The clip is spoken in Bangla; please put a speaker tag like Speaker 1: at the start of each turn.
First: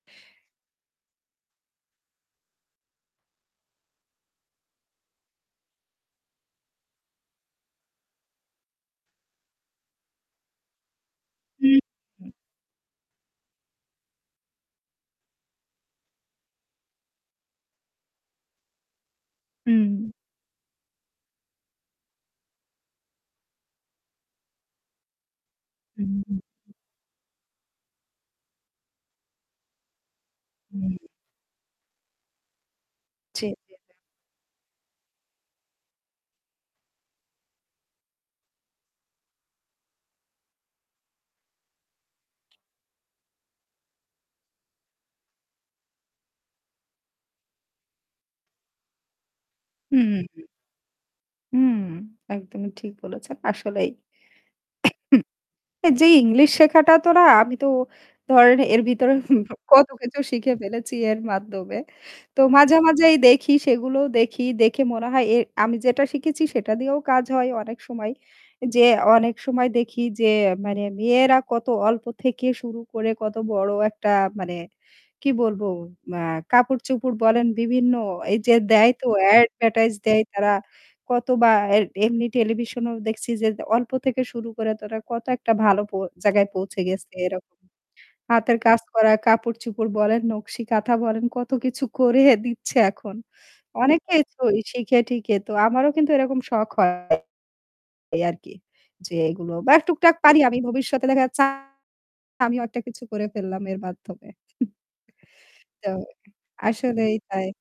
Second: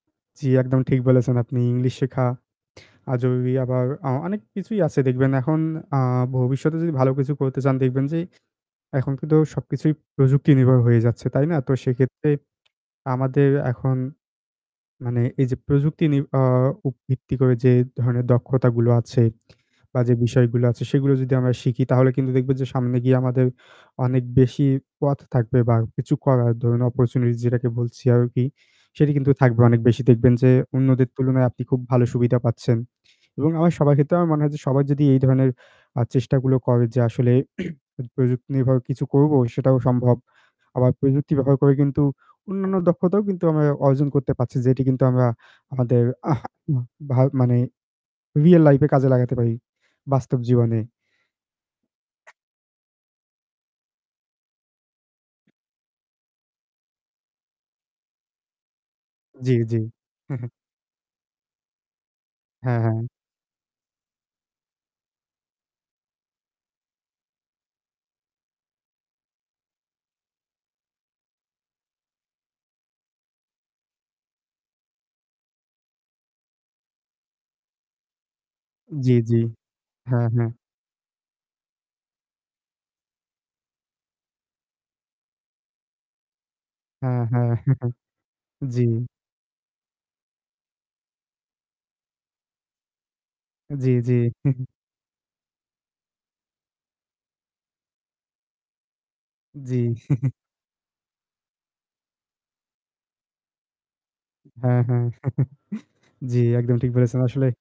Speaker 1: জি, একদমই ঠিক বলেছেন আপনি ইংলিশ শেখা, আজ ওই আবার অ অনেক কিছুই আছে দেখবেন। এখন আ ভবিষ্যতে যদি ভালো কিছু করতে চান দেখবেন যে এখন কিন্তু সবকিছুই প্রযুক্তি নির্ভর হয়ে যাচ্ছে। তাই না? তো সেক্ষেত্রে
Speaker 2: [unintelligible]
Speaker 1: আমাদের এখন মানে এই যে প্রযুক্তি নির আ ভিত্তি করে যে ধরনের দক্ষতা গুলো আছে
Speaker 2: হুম।
Speaker 1: বা যে বিষয়গুলো আছে সেগুলো যদি আমরা শিখি তাহলে কিন্তু দেখবেন যে সামনে গিয়ে আমাদের অনেক বেশি পথ থাকবে বা
Speaker 2: হু,
Speaker 1: কিছু
Speaker 2: হু,
Speaker 1: করার
Speaker 2: হু।
Speaker 1: ধরুন অপরচুনিটিস যেটাকে বলছি আরকি সেটি কিন্তু থাকবে। অনেক বেশি দেখবেন যে
Speaker 2: হুম।
Speaker 1: অন্যদের তুলনায় আপনি খুব ভালো সুবিধা পাচ্ছেন।
Speaker 2: জ্বি,
Speaker 1: এবং আমার
Speaker 2: জি, জি।
Speaker 1: সবার ক্ষেত্রে আমার মনে হয় যে সবাই যদি এই ধরনের আ চেষ্টাগুলো করে যে আসলে প্রযুক্তিনির্ভর কিছু করবো সেটাও সম্ভব। আবার প্রযুক্তি ব্যবহার করে কিন্তু অন্যান্য দক্ষতাও কিন্তু আমরা অর্জন করতে পারছি। যেটি কিন্তু আমরা আমাদের ভা মানে রিয়েল লাইফ এ কাজে লাগাতে পারি।
Speaker 2: হু,
Speaker 1: বাস্তব
Speaker 2: হু।
Speaker 1: জীবনে।
Speaker 2: হুম। একদমই ঠিক বলেছেন। আসলেই। যেই ইংলিশ শেখাটা তো না আমি তো ধরেন এর ভিতরে
Speaker 1: জি, জি,
Speaker 2: কত কিছু
Speaker 1: হু, হু।
Speaker 2: শিখে ফেলেছি এর মাধ্যমে। তো মাঝে,
Speaker 1: হ্যাঁ, হ্যাঁ।
Speaker 2: মাঝেই দেখি সেগুলো দেখি দেখে মনে হয় এ আমি যেটা শিখেছি সেটা দিয়েও কাজ হয় অনেক সময়। যে অনেক সময় দেখি যে মানে মেয়েরা কত অল্প থেকে শুরু করে কত বড় একটা মানে কি বলবো এ্যা কাপড়-চোপড় বলেন বিভিন্ন এইযে দেয় তো
Speaker 1: জি, জি,
Speaker 2: অ্যাডভার্টাইজ দেয়
Speaker 1: হ্যাঁ, হ্যাঁ।
Speaker 2: তারা কত বা এম এমনি টেলিভিশনও দেখছি যে অল্প থেকে শুরু করে তারা কত একটা ভালো জায়গায় প পৌঁছে গেছে
Speaker 1: হ্যাঁ, হ্যাঁ,
Speaker 2: এরকম। হাতের কাজ
Speaker 1: জি।
Speaker 2: করা কাপড়-চোপড় বলেন, নকশি কাঁথা বলেন। কত কিছু করে দিচ্ছে এখন।
Speaker 1: জি, জি।
Speaker 2: অনেকেই তো শিখে-টিখে তো আমারও কিন্তু এরকম শখ হয়। এই আরকি। যে এগুলো বা
Speaker 1: জি।
Speaker 2: টুকটাক পারি আমি ভবিষ্যতে দেখা যাচ্ছে আমিও একটা কিছু করে ফেললাম এর মাধ্যমে।
Speaker 1: হ্যাঁ, হ্যাঁ,
Speaker 2: তো
Speaker 1: জি, একদম ঠিক
Speaker 2: আসলেই
Speaker 1: বলেছেন
Speaker 2: তাই।
Speaker 1: আসলে